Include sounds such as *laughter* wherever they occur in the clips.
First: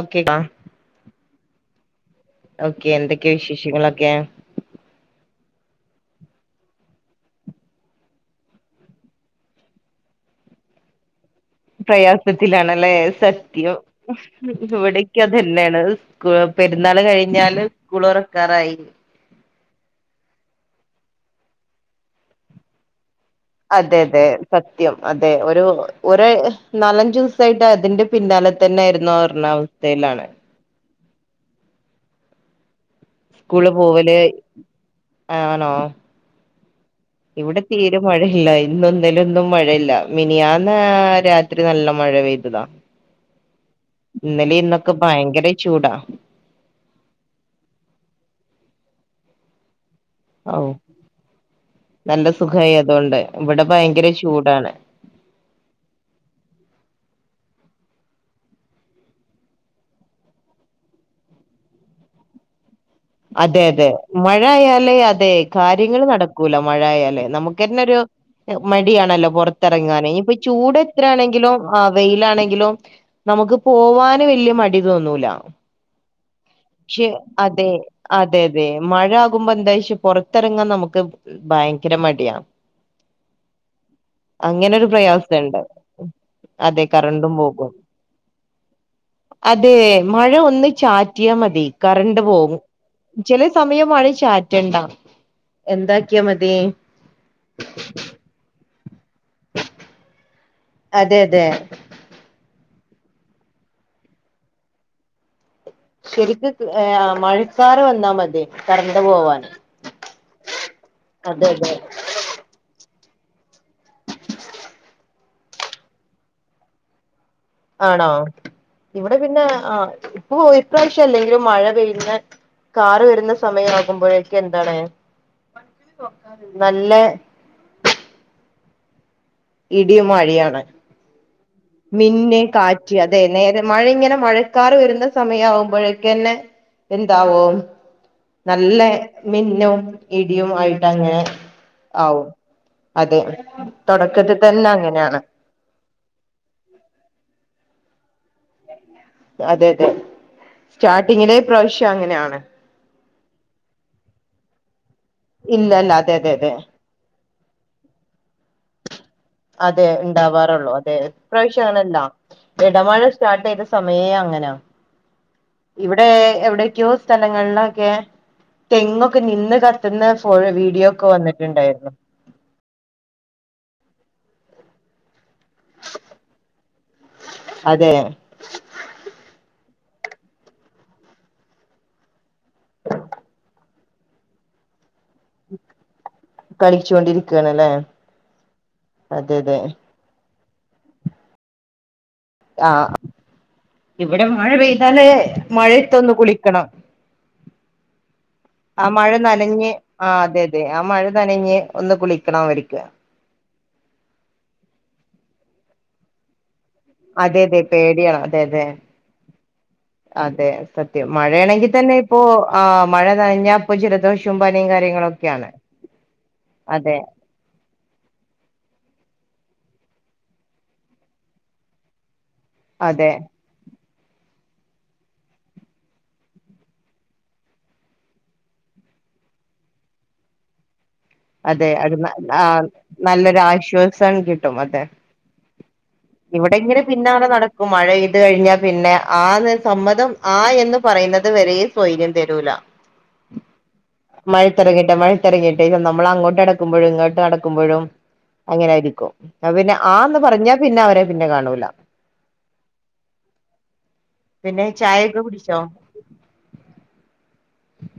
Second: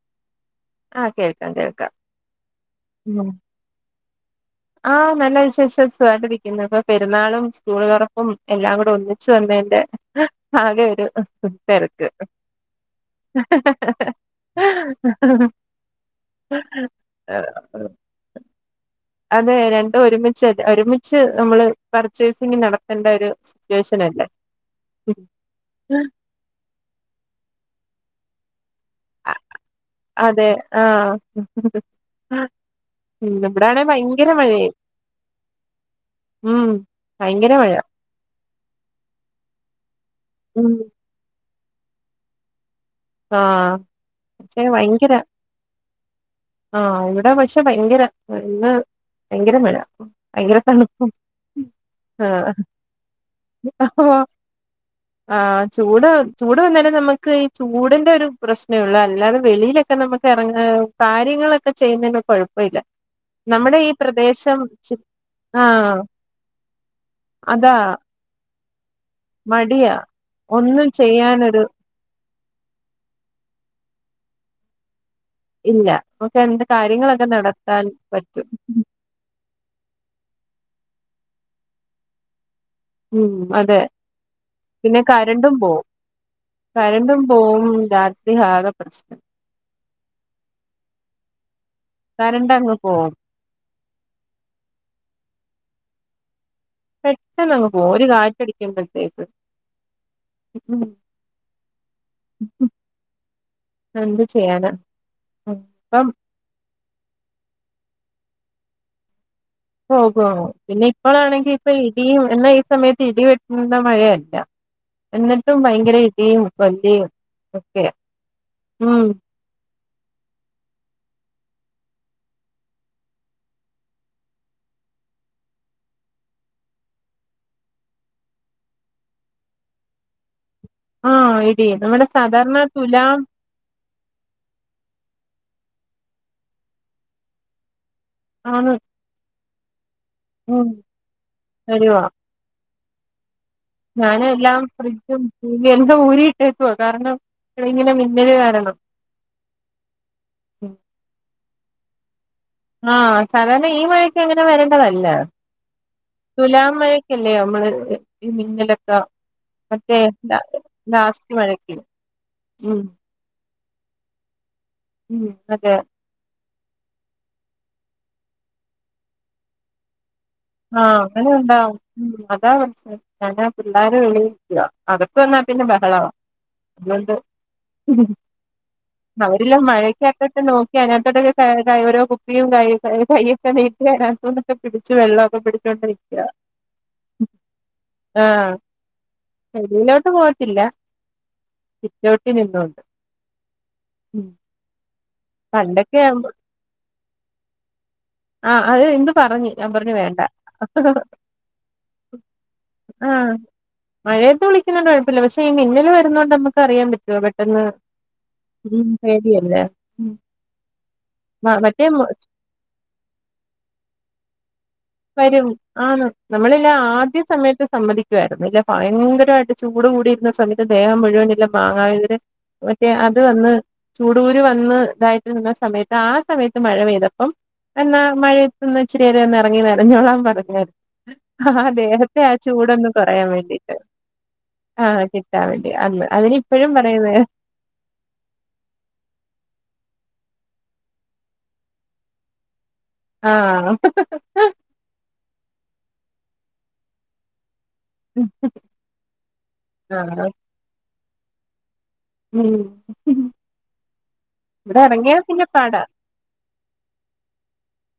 Okay ടാ ആ കേൾക്കാം കേൾക്കാം ഓക്കെ എന്തെക്കെ വിശേഷങ്ങളൊക്കെ ആ നല്ല വിശേഷം സുഖായിട്ട് ഇരിക്ക്‌ന്ന് ഇപ്പൊ പെരുന്നാളും സ്കൂള് തൊറപ്പും എല്ലാം കുട ഒന്നി ച്ചു വന്നേന്റ ആകെ ഒരു തെരക്ക് പ്രയാസത്തിലാണല്ലേ സത്യം ഇവിടക്കെ അതന്നേണ് സ്കൂ പെരുന്നാള് കഴിഞ്ഞാല് സ്കൂളൊറ ക്കാറായി അതെ രണ്ടും ഒരുമിച്ച് ഒരുമിച്ച് നമ്മള് പർച്ചേസിംഗ് നടത്തണ്ട ഒരു അതെ അതെ സിറ്റുവേഷനല്ലേ സത്യം അതെ ഒരു ഒരെ നാലഞ്ച് ദിവ്സായിട്ട് അതിന്റെ പിന്നാലതന്നെ ആയ്ര് അതെ ആഹ് ഉം സ്കൂള് ഇവ്ടാണെ പോവല് ഭയങ്കര മഴയെ ഉം ഭയങ്കര ഇവ്ടെ മഴ തീരെ മഴയില്ല ഇന്നും ഇന്നലെയൊന്നും മഴയില്ല ഉം മിനിയാന്ന് രാ ത്രി നല്ല മഴ പെയ്തതാ ആഹ് ഇന്നലെ ഇന്നൊക്ക ഭയങ്കര ചൂടാ ആഹ് ഇവട പക്ഷെ ഭയങ്കര ഇന്ന് ഭയങ്കര മഴ ഭയങ്കര ഔ തണുപ്പം ആ നല്ല സുഖായി അതുകൊണ്ട് ഇവിടെ ഭയങ്കര *unintelligible* ചൂടാണ് ആ ചൂട് ചൂട് വന്നെനെ നമുക്ക് ഈ ചൂടിന്റെ ഒര് പ്രശ്നെ ഒള്ള് അല്ലാതെ വെളിയിലെക്ക നമ്മക്ക് എറങ്ങാനും കാര്യങ്ങളൊക്ക ചെയ്യുന്നെന് കൊഴപ്പ ഇല്ല അതെ അതെ മഴ ആയാലെ അതെ ആഹ് കാര്യങ്ങള് നടക്കൂല മഴ ആയാലെ അതാ നമുക്കന്നൊരു മടിയാണല്ലോ മടിയാ പൊറത്തെറങ്ങാന് ഇനി ഇപ്പൊ ചൂട് ഒന്നും എത്ര ആണെങ്കിലും ചെയ്യാനൊരു അ വെയിലാണെങ്കിലും നമുക്ക് പോവാന് വല്യ മടി തോന്നൂല ഇല്ല നമ്ക്ക്‌ എന്ത ക്ഷെ അതെ അതെ അതെ മഴ *unintelligible* എന്താച്ച പൊറത്തെറങ്ങാം നമുക്ക് ഭയങ്കര മടിയാ ഉം അതെ അങ്ങനൊരു പിന്നെ കരണ്ടും പ്രയാസണ്ട് പോവും അതെ കരണ്ടും കറണ്ടും പോവും പോകും രാത്രി ആകെ പ്രശ്നം അതെ മഴ ഒന്ന് ചാറ്റിയ മതി കറണ്ട് കരണ്ട് പോകും അങ്ങ് പോവും ചെലെ സമയം മഴ ചാറ്റണ്ട എന്താക്കിയാ മതി പെട്ടെന്ന് അങ്ങ് പോവും ഒര് കാറ്റടിക്കുമ്പഴ്‌ത്തേക്ക് *unintelligible* അതെ അതെ ഉം എന്ത് ചെയ്യാന അപ്പം ശെരിക്ക്‌ ഏഹ് മഴക്കാറ് വന്നാ മതി കറണ്ട് പോവാൻ പോകു പിന്നെ ഇപ്പളാണെങ്കി ഇപ്പ ഇടിയും എന്ന ഈ സമയത്ത് ഇടി വെട്ട്ന്ന മഴയല്ല എന്നിട്ടും ഭയങ്കര ഇടിയും കൊല്ല്യയും ആണോ ഇവടെ പിന്നെ ആ ഇപ്പൊ ഇപ്രാവശ്യം അല്ലെങ്കിലും മഴ പെയ്യുന്ന കാറ് വെരുന്ന സമയം ആകുമ്പഴേക്ക്‌ എന്താണ് നല്ല ഇടിയും മഴയാണ് ആഹ് ഇടി നമ്മുടെ മിന്ന് സാധാരണ കാറ്റ് തുലാം അതെ നേരം മഴങ്ങന മഴക്കാറ് വെരുന്ന സമയാകുമ്പഴേക്കന്നെ എന്താവും ആണ് നല്ല മിന്നും ഇടിയും ഉം ആയിട്ടങ്ങനെ വരുവാ ആവും അതെ തൊടക്കത്തി തന്ന അങ്ങനെയാണ് ഇ *unintelligible* ഊരി ഇട്ടേക്ക്‌വാ കാരണം ഇങ്ങനെ മിന്നല് കാരണം അതെ അതെ സ്റ്റാർട്ടിങ്ങിലെ ഇപ്രാവശ്യം അങ്ങനെയാണ് ആഹ് സാധാരണ ഈ മഴക്ക് അങ്ങനെ വരേണ്ടതല്ല ഇല്ല അല്ല അതെ അതെ അതെ തുലാം മഴ ക്കല്ലേ നമ്മള് ഈ മിന്നലൊക്ക അതെ ണ്ടാവാറുള്ളു അതെ മഴക്ക് ഇപ്രാവശ്യങ്ങനല്ല ഉം എടമഴ സ്റ്റാർട്ട് ചെയ്ത സമയേ അങ്ങനെയാ ഉം അതെ എവിടെക്കിയോ സ്ഥലങ്ങളിലൊക്കെ തെങ്ങ്ക്കെ നിന്ന് കത്ത് ത്തുന്ന ഫോ വീ ആഹ് അങ്ങനുണ്ടാവും അതാ പടച്ചോനെ പിള്ളേരു വിളി *unintelligible* അകത്ത് വന്നാ പിന്നെ ബഹളവാ അതുകൊണ്ട് അതെ അവരെല്ലാം മഴയ്ക്കകത്തോട്ട് നോക്കി അതിനകത്തോട്ടൊക്കെ ഓരോ കുപ്പിയും കൈ കയ്യൊക്കെ നീട്ടി അതിനകതൊട്ട് ക്കെ പിടിച്ച് വെള്ളക്കെ പിടിച്ചോണ്ട് നിക്ക കളിച്ചോണ്ടിരിക്കണല്ലേ ആഹ് അതെ അതെ ചെളിയിലോട്ട് പോകത്തില്ല സിറ്റോട്ട് ആ നിന്നോണ്ട് ഇവിടെ ഉം മഴ പെയ്താല് പണ്ടൊക്കെ മഴത്തൊന്ന് ആവുമ്പോ കുളിക്കണം അത് ആഹ് മഴ ഇന്ന് പറഞ്ഞ് ഞാൻ നനഞ്ഞ് പറഞ്ഞു ആഹ് വേണ്ട അതെ അതെ ആഹ് മഴ നനഞ്ഞ് ഒന്ന് കുളിക്കണം അവര്ക്ക് ആഹ് മഴയത്ത് കുളിക്കുന്നോണ്ട് കുഴപ്പല്ല പക്ഷെ ഈ മിന്നില് വരുന്നോണ്ട് നമക്ക് അറിയാൻ പറ്റ അതെ അതെ പേടിയാ അതെ അതെ പേടിയല്ലേ ഉം അതെ സത്യം മ മഴയാണെങ്കി മറ്റേ തന്നെ മ് ഇപ്പോ ആഹ് മഴ നനഞ്ഞ പ്പൊ ജലദോഷം *unintelligible* പനിയും കാര്യങ്ങളൊക്ക വരും ആന്ന് നമ്മളില്ല ആദ്യ സമയത്ത് സമ്മതിക്കുയായിരുന്നു ഇല്ല ഭയങ്കരായിട്ട് ചൂട് കൂടിയിരുന്ന സമയത്ത് ദേഹം മുഴുവന് മാങ്ങാവതിന് മറ്റേ അതെ അത് വന്ന് ചൂട് കുരു വന്ന് ഇതായിട്ട് നിന്ന സമയത്ത് ആഹ് സമയത്ത് മഴ പെയ്തപ്പം എന്നാ മഴയത്ത് ന്ന് ഇച്ചിരി നേരം ഇറങ്ങി നനഞ്ഞോളാൻ പറഞ്ഞെു അതെ ആഹ് അത് ദേഹത്തെ ആ ചൂടൊന്ന് കുറയാൻ നല്ലൊരു വേണ്ടിട്ട് ആശ്വാസം കിട്ടും അതെ ആഹ് കിട്ടാൻ വേണ്ടി അന്ന് അവനി ഇപ്പോഴും പറയുന്ന് പ്പംമഴപെയ്ത് കഴിഞ്ഞാ പിന്നെ ആഹ് ന്ന് സമ്മതം ആഹ് എന്ന് പറയുന്നത് വരെ സ്വൈര്യം തരൂല ആഹ് ഹ ഹാ മഴത്തിറങ്ങട്ടെ മഴത്തിറങ്ങട്ടെ നമ്മൾ അങ്ങോട്ട് നടക്കുമ്പോഴും ഇങ്ങോട്ട് നടക്കുമ്പോഴും അങ്ങനെയായിരിക്കും പിന്നെ ആന്ന് ആഹ് പറഞ്ഞാ പിന്നെ അവരെ പിന്നെ കാണൂല മം പിന്നെ ഇവിടെ ഇറങ്ങിയാ ചായൊക്കെ പിന്നെ കുടിച്ചോ പാടാ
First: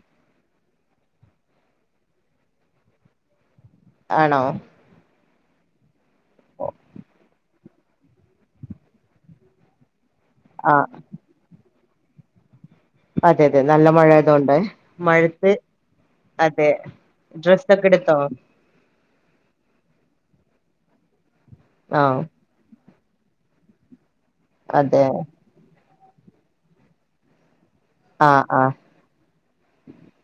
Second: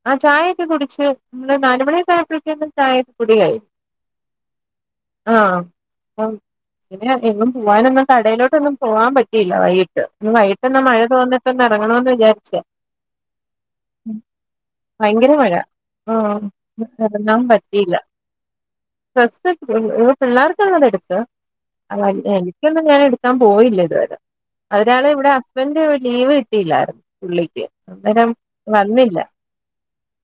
ആഹ് ചായൊക്കെ കുടിച്ച് നമ്മള് നാല് മണിയോക്കായപ്പോയെക്കും ചായകുടികയും ആണോ ആഹ് *unintelligible* പോവാനിന്ന് കടയിലോട്ടന്നും പോകാൻ പറ്റില്ല വൈകിട്ട് ഇന്ന് വൈകീട്ട് ആ ന്നമഴ യത്ത് വന്ന് ഇപ്പോ ഒന്ന് ഇറങ്ങണമന്ന് വിചാരിച്ചേ അതെ അതെ നല്ല മഴ ആയതോണ്ടേ ഭയങ്കര മഴ ആഹ് എറങ്ങാൻ ഡ്രസ്സൊക്കെ പറ്റിയില്ല എടുത്തോ ഡ്രസ്സ്‌ മ് പിള്ളേർക്ക് ള്ളത്എടുത്ത് ആ ഇൻക്ക് ഒന്നും ഞാൻ എടുക്കാൻ പോയില്ല ഇതുവരെ അതെ അതൊരാളെ ഇവിട ഹുസ്‌ബൻറ്റ് ലീവ് കിട്ടിയില്ലായിരുന്നു പുള്ളിക്കി ആ അന്നേരം ആ വന്നില്ല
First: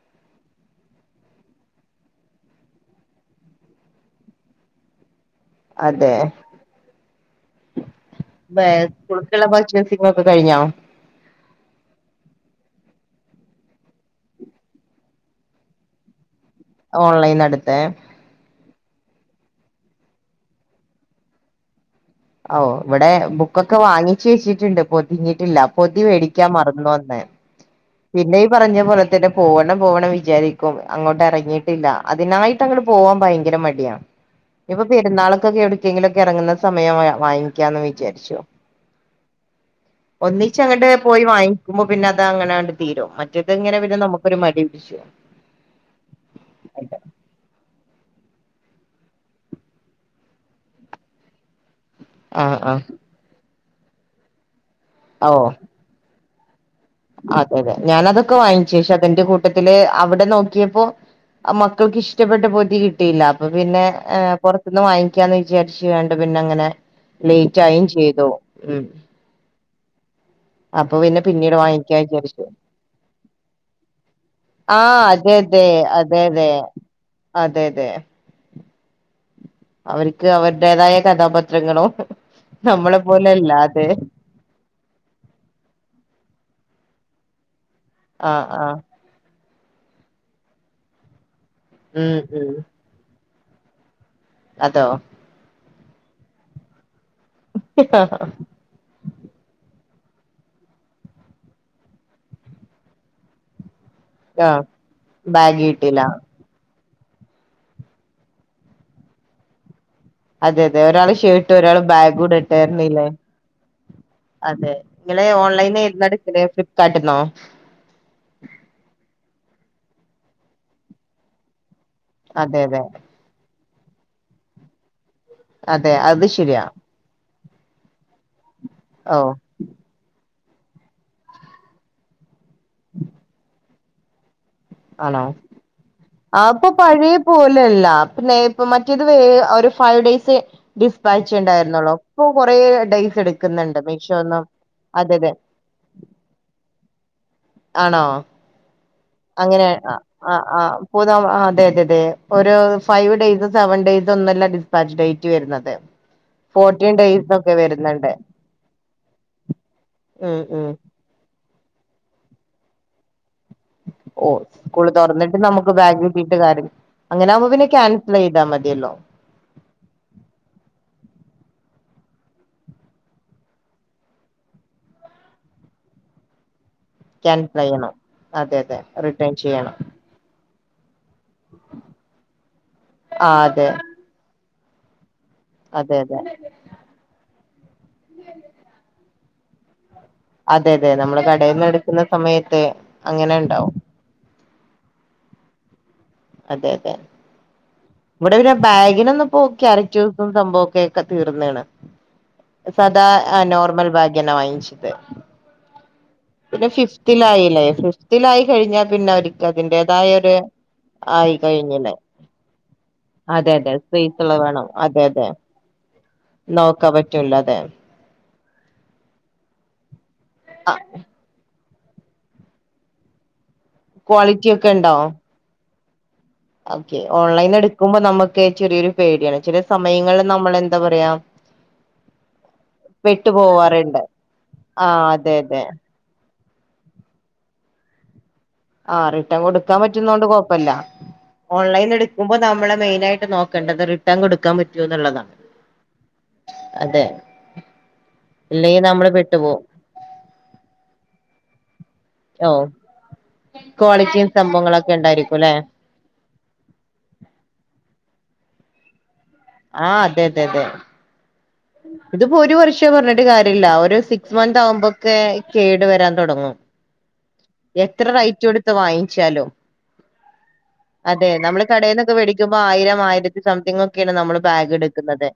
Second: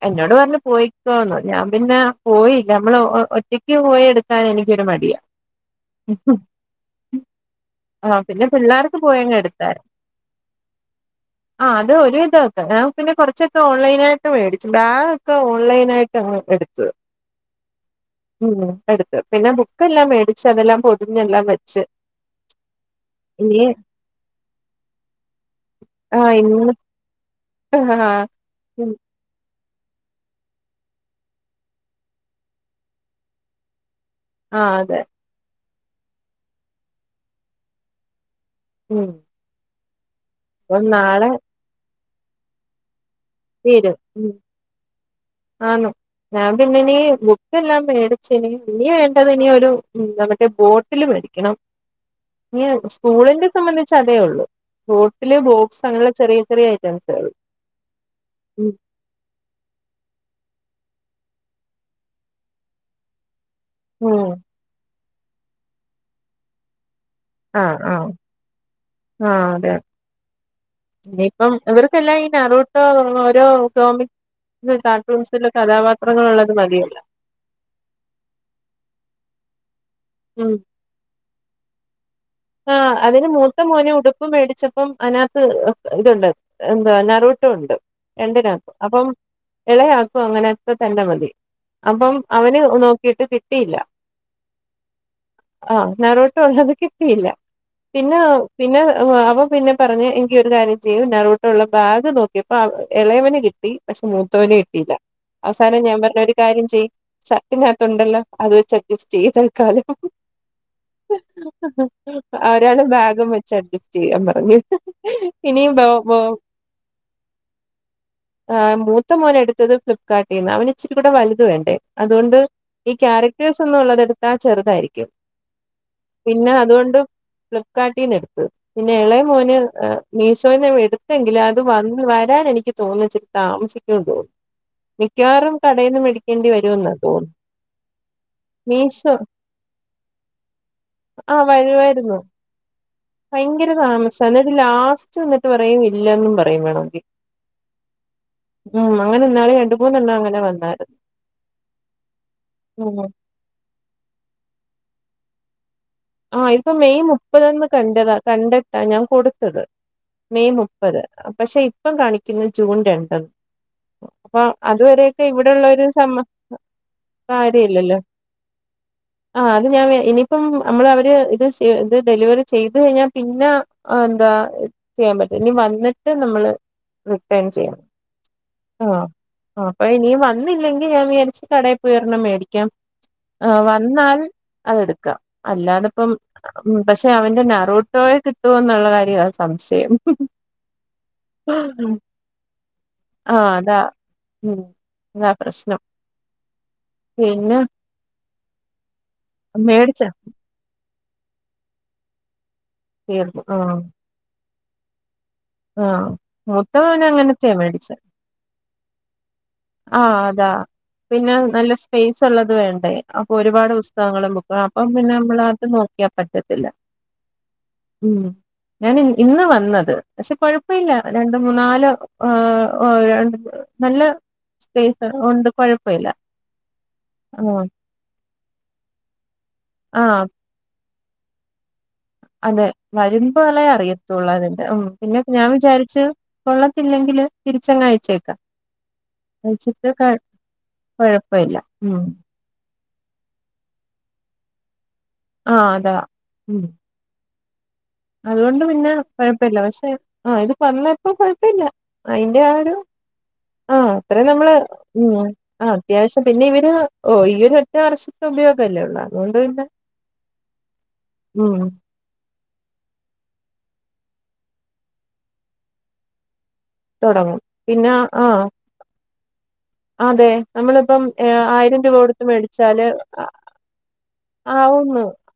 എന്നോട് പറഞ്ഞ് പോയിക്കോന്നു ഞാൻ പിന്നെ പോയില്ല നമ്മള് ഒറ്റക്ക് പോയി എടു ക്കാന് എനിക്കൊരു മടിയാ അതെ ആഹ് പിന്നെ പിള്ളേർക്ക് പോയങ്ങ് സ്കൂളിക്കുള്ള എടുത്തായിരുന്നു പർച്ചേസ് ഒക്കെ കഴിഞ്ഞോ ആഹ് അത് ഒരുവിതോക്കെ ഞാൻ പിന്നെ കുറച്ചൊക്കെ ഓൺലൈനായിട്ട് വേടിച്ചു ബാഗ് ഒക്ക ഓൺലൈൻ ആയിട്ട് അങ്ങ് ഓൺലൈൻ എടുത്തേ മം എടുത്ത് പിന്നെ ബുക്കെല്ലാം മേടിച്ച് അതെല്ലാം പൊതിഞ്ഞെല്ലാം വെച്ച് ഓഹ് ഇവിടെ ഇനി ബുക്കൊക്കെ വാങ്ങിച്ച് വെച്ചിട്ടുണ്ട് പൊതിഞ്ഞിട്ടില്ല പൊതി ആഹ് വേടിക്കാൻ ഇന്ന് മറന്നോന്ന് ആഹ് പിന്നെയും പറഞ്ഞ ഉം പോലെ തന്നെ പോവണം പോവണം വിചാരിക്കും അങ്ങോട്ട് ഇറങ്ങിയിട്ടില്ല അതിനായിട്ട് അങ്ങട് പോവാൻ ഭയങ്കര മടിയാണ് ആഹ് ഇപ്പൊ അതെ പെരുന്നാളൊക്കെ കേെ എടക്കെങ്കിലൊക്കെ ഇറങ്ങുന്ന സമയം വാങ്ങിക്കാന്ന് വിചാരിച്ചോ ഉം ഒന്നിച്ച് അപ്പം അങ്ങോട്ട് പോയി നാളെ വാങ്ങിക്കുമ്പോ പിന്നെ അത് അങ്ങനെണ്ട് തീരും മറ്റ തീരും ആ ഞാൻ പിന്ന നി ഇതെല്ലാം മേടച്ച് ഇനി ഇനിവേണ്ടത് ഇനി ഒരു നമ്മേ ബോട്ടില് മേടിക്കണം ആഹ് ആഹ് സ്കൂളിന്റെ സംബന്ധിച്ച അതേ ഉള്ളു ഓ ബോട്ടില് ബോ ക്സ് അങ്ങനെള്ള ചെിയ ചെറിയ ഐറ്റംസ് അതെ അതെ ഞാാന അതൊക്കെ വാങ്ങിച്ച അന്റെ കൂട്ടത്തില് അവിടെ നോക്കിയപ്പോ മക്കൾക്ക് ഇഷ്ടപ്പെട്ട പൊധി കിട്ടിയില്ല അപ്പൊ പിന്നെ ഉം പുറത്തുനിന്ന് വാങ്ങിക്കാന്ന് വിചാരിച്ചു വേണ്ട പിന്നെ അങ്ങനെ ലേയറ്റായയും ചെയ്തുോ ഉ ആഹ അതെതെ പിന്നെ ഇനിയിപ്പം പിന്നീട് വാങ്ങിക്കാ ഇവർക്കെല്ലാം ഈ വിചാരിച്ചു നറൂട്ടോ ഓരോമി ഇത് ആഹ് അതെ കാർട്ടൂൺസില അതെ അതെ കഥാപാത്രങ്ങ അതെ ഉള്ളത് മതിയല്ല അതെ അതെ അവർക്ക് ഉം അവരുടേതായ കഥാപാത്രങ്ങളോ ആഹ് അതിന് മൂത്ത മോന് ഉടു പ്പ് മേടിച്ചപ്പം അതിനകത്ത് ഇതുണ്ട് എന്താ നറുട്ടുണ്ട് ആഹ് രണ്ടിനാക്കും ആഹ് അപ്പം ഇളയാക്കും അങ്ങനെത്തെ തന്നെ മതി ഉം അപ്പം ഉം അവന് നോക്കിട്ട് കിട്ടിയില്ല അതോ ആഹ് നറോട്ട് ഉള്ളത് കിട്ടിയില്ല പിന്നെ പിന്നെ അവ പിന്നെ പറഞ്ഞ് എനിക്ക് ഒരു കാര്യം ചെയ്യും ഞാറൂട്ടിലുള്ള ബാഗ് നോക്കിയപ്പോ ഇളയവന് കിട്ട ട്ടി പക്ഷെ മൂത്തവന് ആഹ് കിട്ടിയില്ല ബാഗ് അവസാനം ഞാൻ കിട്ടില്ല പറഞ് ഒര് കാര്യം ചെയ്യ് ഷർട്ടിനകത്തുണ്ടല്ലോ അത് വെച്ച് അഡ്ജസ്റ്റ് ചെയ് തല്ക്കാലം അതെ അതെ ഒരാൾ ഷേട്ട് ഒരാള് ബാഗും ഇടട്ടെ ഒരാള് പറഞ്ഞില്ലേ ബാഗും വെച്ച് അഡ്ജസ്റ്റ് ചെയ്യാൻ പറഞ്ഞു അതെ ഇങ്ങള് ഇനിയും ഓൺലൈൻ ബോ ഏതിന്ന ബോ എടുക്കല് ഫ്ളിപ് കാർട്ടുന്നോ ആഹ് മൂത്ത മോന് എടുത്തത് ഫ്ലിപ്കാർട്ടിൽ നിന്ന് അവന് ഇച്ചിരി കൂടെ വലുത് വേണ്ടേ അതുകൊണ്ട് അതെ അതെ ഈ ക്യാരക്ടേഴ്സ് ഒന്നും ഉള്ളത് എടുത്താ ചെറുതായിരിക്കും അതെ അത് പിന്നെ ശരിയാ അതുകൊണ്ട് ഫ്ലിപ്കാർട്ടിൽ നിന്ന് എടുത്തു പിന്നെ ഓ ഇളയ മോന് മീഷോയിൽ നിന്ന് എടുത്തെങ്കിലും അത് വന്ന് വരാൻ എനിക്ക് തോന്നച്ചിരി താമസിക്കുന്ന് തോന്ന ആണോ മിക്കവാറും കടയ് ആഹ് ഇപ്പൊ പഴയ പോലല്ല പിന്നെ ഇപ്പ മറ്റേത് മീഷോ വേ ഒരു ഫൈവ് ഡേയ്സ് ഡിസ്പാച്ച് ആഹ് ഉണ്ടായിരുന്നുള്ളൂ വരുവായിരുന്നു ഇപ്പൊ കൊറേ ഡേയ്സ് ഭയങ്കര എടുക്കുന്നുണ്ട് താമസ മീഷോന്നും എന്നിട്ട് അതെ ലാസ്റ്റ് അതെ ഇന്നിട്ട് പറയും ഇല്ലന്നും പറയും വേണങ്കി ആണോ ഇന്നാള് അങ്ങനെയ് രണ്ട് മൂന്നെണ്ണം ആ അങ്ങനെ വന്നായിരുന്നു ആഹ് *unintelligible* അതെ അതെ അതെ ഒരു ഉം ഫൈവ് ഡേസ് സെവൻ ഡേയ്സ് ഒന്നുല്ല ഡിസ്പാച്ച് ഡേറ്റ് വരുന്നത് ആഹ് ഇപ്പൊ ഫോർട്ടീൻ മെയ് ഡേയ്സ് ഒക്കെ മുപ്പത്ന്ന്‌ വരുന്നുണ്ട് കണ്ടതാ കണ്ടിട്ടാ ഞാൻ കൊടുത്തത് ഉം മെയ് ഉം മുപ്പത് പക്ഷെ ഇപ്പം കാണിക്കുന്ന ജൂൺ രണ്ട് ഓഹ് സ്കൂൾ തുറന്നിട്ട് നമുക്ക് ഇവിടെള്ളവരും ബാഗ് സമ്മ കിട്ടീട്ട് കാര്യം അങ്ങനെ ആവുമ്പോ പിന്നെ കാര്യല്ലല്ലോ ക്യാൻസൽ ചെയ്താൽ മതിയല്ലോ ആഹ് അത് ഞാൻ ഇനിയിപ്പം നമ്മള് അവര് ഇത് ഡെലിവറി ചെയ്ത് കഴിഞ്ഞാൽ പിന്നെ എന്താ ചെയ്യാൻ പറ്റും ഇനി വന്നിട്ട് നമ്മള് റിട്ടേൺ ക്യാൻസൽ ചെയ്യാം ചെയ്യണം അതെ അതെ ആഹ് റിട്ടേൺ ആഹ് ചെയ്യണം അപ്പൊ ഇനിയും വ വന്നില്ലെങ്കിൽ ഞാൻ വിചാരിച്ച് കടയിൽ പോയി ഒരെണ്ണം മേടിക്കാം ആഹ് അതെ വന്നാൽ അതെടുക്കാം അതെ അല്ലാതപ്പം അതെ ഉം പക്ഷെ അവന്റെ നറൂട്ടോയെ കിട്ടുവോ എന്നുള്ള കാര്യവാ സംശയം അതെ അതെ നമ്മള് കടയിൽന്ന് എടുക്കുന്ന ആഹ് സമയത്ത് അങ്ങനെ ഉണ്ടാവും അതാ ഉം അതാ പ്രശ്നം അതെ അതെ പിന്നെ ഇവിടെ പിന്നെ ബാഗിനൊന്നും പോ മേടിച്ചാ ക്യാരക്ടേഴസും സംഭവക്കെ തീർന്നണ് സധാ തീർന്നു ആഹ് നോർമൽ ബാഗെന്നാ വാങ്ങിച്ചിത് ആഹ് പിന്നെ മൂത്തവന് അങ്ങനത്തെയാ ഫിഫ്തിലയില്ലേ മേടിച്ചേ ഫിഫ് ത്തിലായി കഴിഞ്ഞാൽ പിന്നെ അവർക്ക് ആഹ് അതിൻ്റേതായൊരു അതാ പിന്നെ നല്ല സ്പേസ് ഉള്ളത് വേണ്ടേ അപ്പൊ അതെ ഒരുപാട് അതെ സ്പേസ് പുസ്തകങ്ങൾ ഉള്ളത് ബുക്കും വേണം അപ്പൊ അതെ പിന്നെ അതെ നമ്മളത് നോ നോക്കാൻ പറ്റൂല അതെ ഉം ഞാൻ ഇന്ന വന്നത് പക്ഷെ കൊഴപ്പല്ല രണ്ട് മൂന്നാല് ആഹ് ഓഹ് നല്ല ക്വാളിറ്റി ഒക്കെ ഉണ്ടോ സ്പേസ് ഉണ്ട് കുഴപ്പമില്ല ഓക്കെ ഓൺലൈൻ എടുക്കുമ്പോ നമുക്ക് ചെറിയൊരു പേടിയാണ് ച ആഹ് സമയങ്ങളിൽ നമ്മള് എന്താ പറയാ അതെ പെട്ടു വരുമ്പുകളളെ പോവാറുണ്ട് അറിയത്തുള്ളൂ അതിന്റെ ഉം ആഹ് പിന്നെ അതെ ഞാൻ അതെ വിചാരിച്ചു കൊള്ളത്തില്ലെങ്കില് തിരിച്ചെങ്ങ് അയച്ചേക്കാം ആഹ് റിട്ടേൺ കൊടുക്കാൻ അയച്ചിട്ട് പറ്റുന്ന കൊണ്ട് കൊഴപ്പില്ല കൊഴപ്പമില്ല ഓൺലൈൻ ഉം എടുക്കുമ്പോ നമ്മെ മെയിനായിട്ട് നോക്കണ്ടത് റിട്ടേൺ കൊടുക്കൻ പറ്റോ എന്നുള്ളതാണ് ആഹ് അതാ ഉം അതെ അതുകൊണ്ട് ഇല്ലെങ്കിൽ പിന്നെ നമ്മള് കൊഴപ്പില്ല പെട്ടുപോവും പക്ഷെ ആഹ് ഇത് വന്നപ്പോ കുഴപ്പമില്ല അതിന്റെ ഓ ആഹ് ഒരു ആഹ് ക്വാളിറ്റിയും അത്രയും നമ്മള് സംഭവങ്ങളൊക്കെ ഉം ഉണ്ടായിരിക്കും ല്ലെ ആഹ് അത്യാവശ്യം പിന്നെ ഇവര് ഓ ഈ ഒരു ഒറ്റ വർഷത്തെ ഉപയോഗം അല്ലേ ഉള്ളൂ അതുകൊണ്ട് പിന്നെ ആഹ് അതെ അതെ അതെ ഉം ഇതിപ്പോ ഒരു വർഷം പറഞ്ഞിട്ട് കാര്യമില്ല ഒരു സിക്സ് മന്ത് ആവുമ്പോൊക്കെ കേടു വരാൻ തുടങ്ങും തൊടങ്ങും പിന്നെ എത്ര റൈറ്റ് ആഹ് എടുത്ത് വാങ്ങിച്ചാലും അതെ നമ്മളിപ്പം ഏ, അതെ നമ്മൾ ആയിരം രൂപ കടയിൽന്നൊക്കെ കൊടുത്ത് വേടിക്കുമ്പോ മേടിച്ചാല് ആയിരം ആയിരത്തി സംതിങ് ഒക്കെ യാണ് ബാഗ് ആവുന്ന് എടുക്കുന്നത്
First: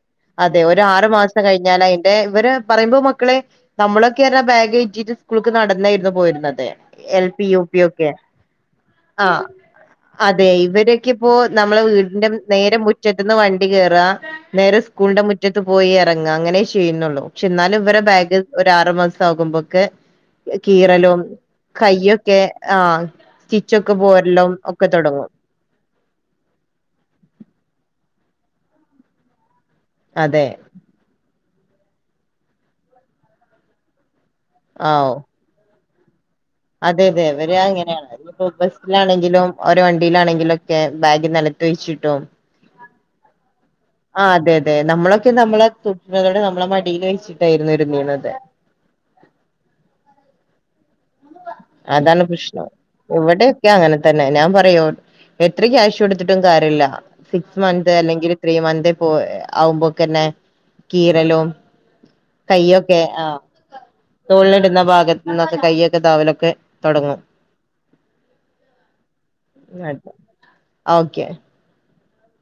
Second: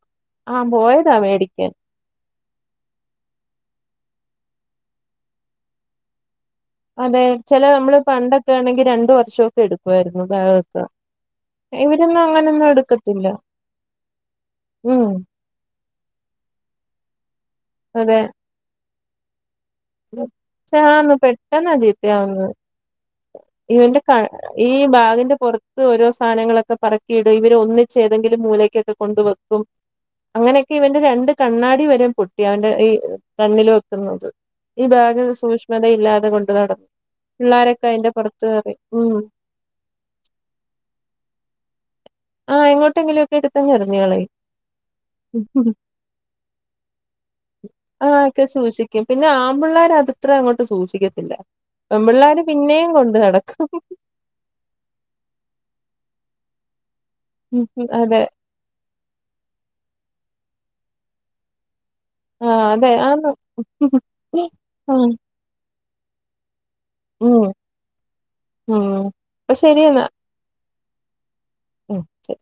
അതെ ആഹ് ഒ ആറു പോയതാ മാസം മേടിക്കാൻ കഴിഞ്ഞാൽ അതിന്റെ ഇവര് പറയുമ്പോ മക്കളെ നമ്മളൊക്കെ അറഞ്ഞാ ബാഗ് എഴറ്റിട്ട് സ്കൂളിലക്ക് നടന്നായിരുന്നു പോയിരുന്നത് അതെ എൽ പി യു ചില പി നമ്മള് ഒക്കെ പണ്ടൊക്കെ ആണെങ്കിൽ രണ്ടു ആഹ് വർഷൊക്കെ എടുക്കുയിരുന്നു. അതെ ഇവരൊക്കെ ഇപ്പോ നമ്മളെ വീടിന്റെ നേരെ എടുക്കത്തില്ല മുറ്റത്ത്ന്ന് വണ്ടി കേയറാ നേരെ ഉം സ്കൂളിന്റെ മു മുറ്റത്ത് പോയി ഇറങ്ങുക അങ്ങനെ ചെയ്യുന്നുള്ളൂ പക്ഷെ എന്നാലും ഇവടെ അതെ ബാഗ് ഒ ആറു മാസം ആകുമ്പോക്കെ ആന്ന് കീറലും പെട്ടെന്നാ ചീത്തയാവുന്നെ കൈ്യൊക്കെ ആഹ് സ്റ്റിച്ചൊക്കെ ഇവന്റെ ക പോരലും ഈ ഒക്കെ തൊടങ്ങും ബാഗിന്റെ പുറത്ത് ഓരോ സാധനങ്ങളൊക്കെ പറക്കിയിടും ഇവര് ഒന്നിച്ച് ഏതെങ്കിലും മൂലക്കൊക്കെ കൊണ്ട് വെക്കും അതെ അങ്ങനെ ഇവന്റെ രണ്ട് കണ്ണാടി വരെയും പൊട്ടി അവന്റെ ഈ കണ്ണിൽ വെക്കുന്നത് ഈ ആവോ ഭാഗ് സൂക്ഷ്മ മഥ ഇല്ലാത കൊണ്ട് നടന്നു അതെ അതെ അവര് പിള്ളോരൊക്കെ അതിന്റെ പുറത്ത് അങ്ങനെയാണ്പ്പോ പറയും ഉം ബസ്റ്റിലാണെങ്കിലും ഓരോ വണ്ടിയിലാണെങ്കിലുംക്കെ ബാഗ് നിലത്ത് വഴിച്ചിട്ടും ആഹ് എോട്ടെ എലൊക്കെ എടുത്തന്നഞ്ഞായിരുന് ആഹ് അതെ അതെ നമ്മളൊക്കെ നമ്മെ ത തുട്ടുന്ന തോടെ നമ്മളെ മടിൽ വെച്ചി് ആഹ് ഒക്കെ സൂക്ഷിക്കും പിന്നെ ആമ്പിള്ളേർ അത്ത്ര അങ്ങോട്ട് സൂക്ഷിക്ക ത്തില്ല അതാണ് പിള്ളേര് പ്രശ്നം പിന്നെയും കൊണ്ട് നടക്കും ഇവിടെയൊക്കെ അങ്ങനെ തന്നെ ഞാൻ പറയോ എത്ര ക്യാഷ് കൊടുത്തിട്ടും കാര്യില്ല സിക്സ് മന്ത് അതെ അല്ലെങ്കിൽ ത്രീ മൻഥ് പോ ആവുമ്പോക്കന്നെ കീരലും ആഹ് അതെ കയ്യൊക്കെ ആന്ന് ആഹ് തോഴിലിടുന്ന ആഹ് ഭാഗത്ത നിന്നൊക്കെ കയ്യൊക്കെ താവലൊക്കെ തുടങ്ങും ഉം ഉം അപ്പൊ *unintelligible* ഓക്കെ ഉം ശരി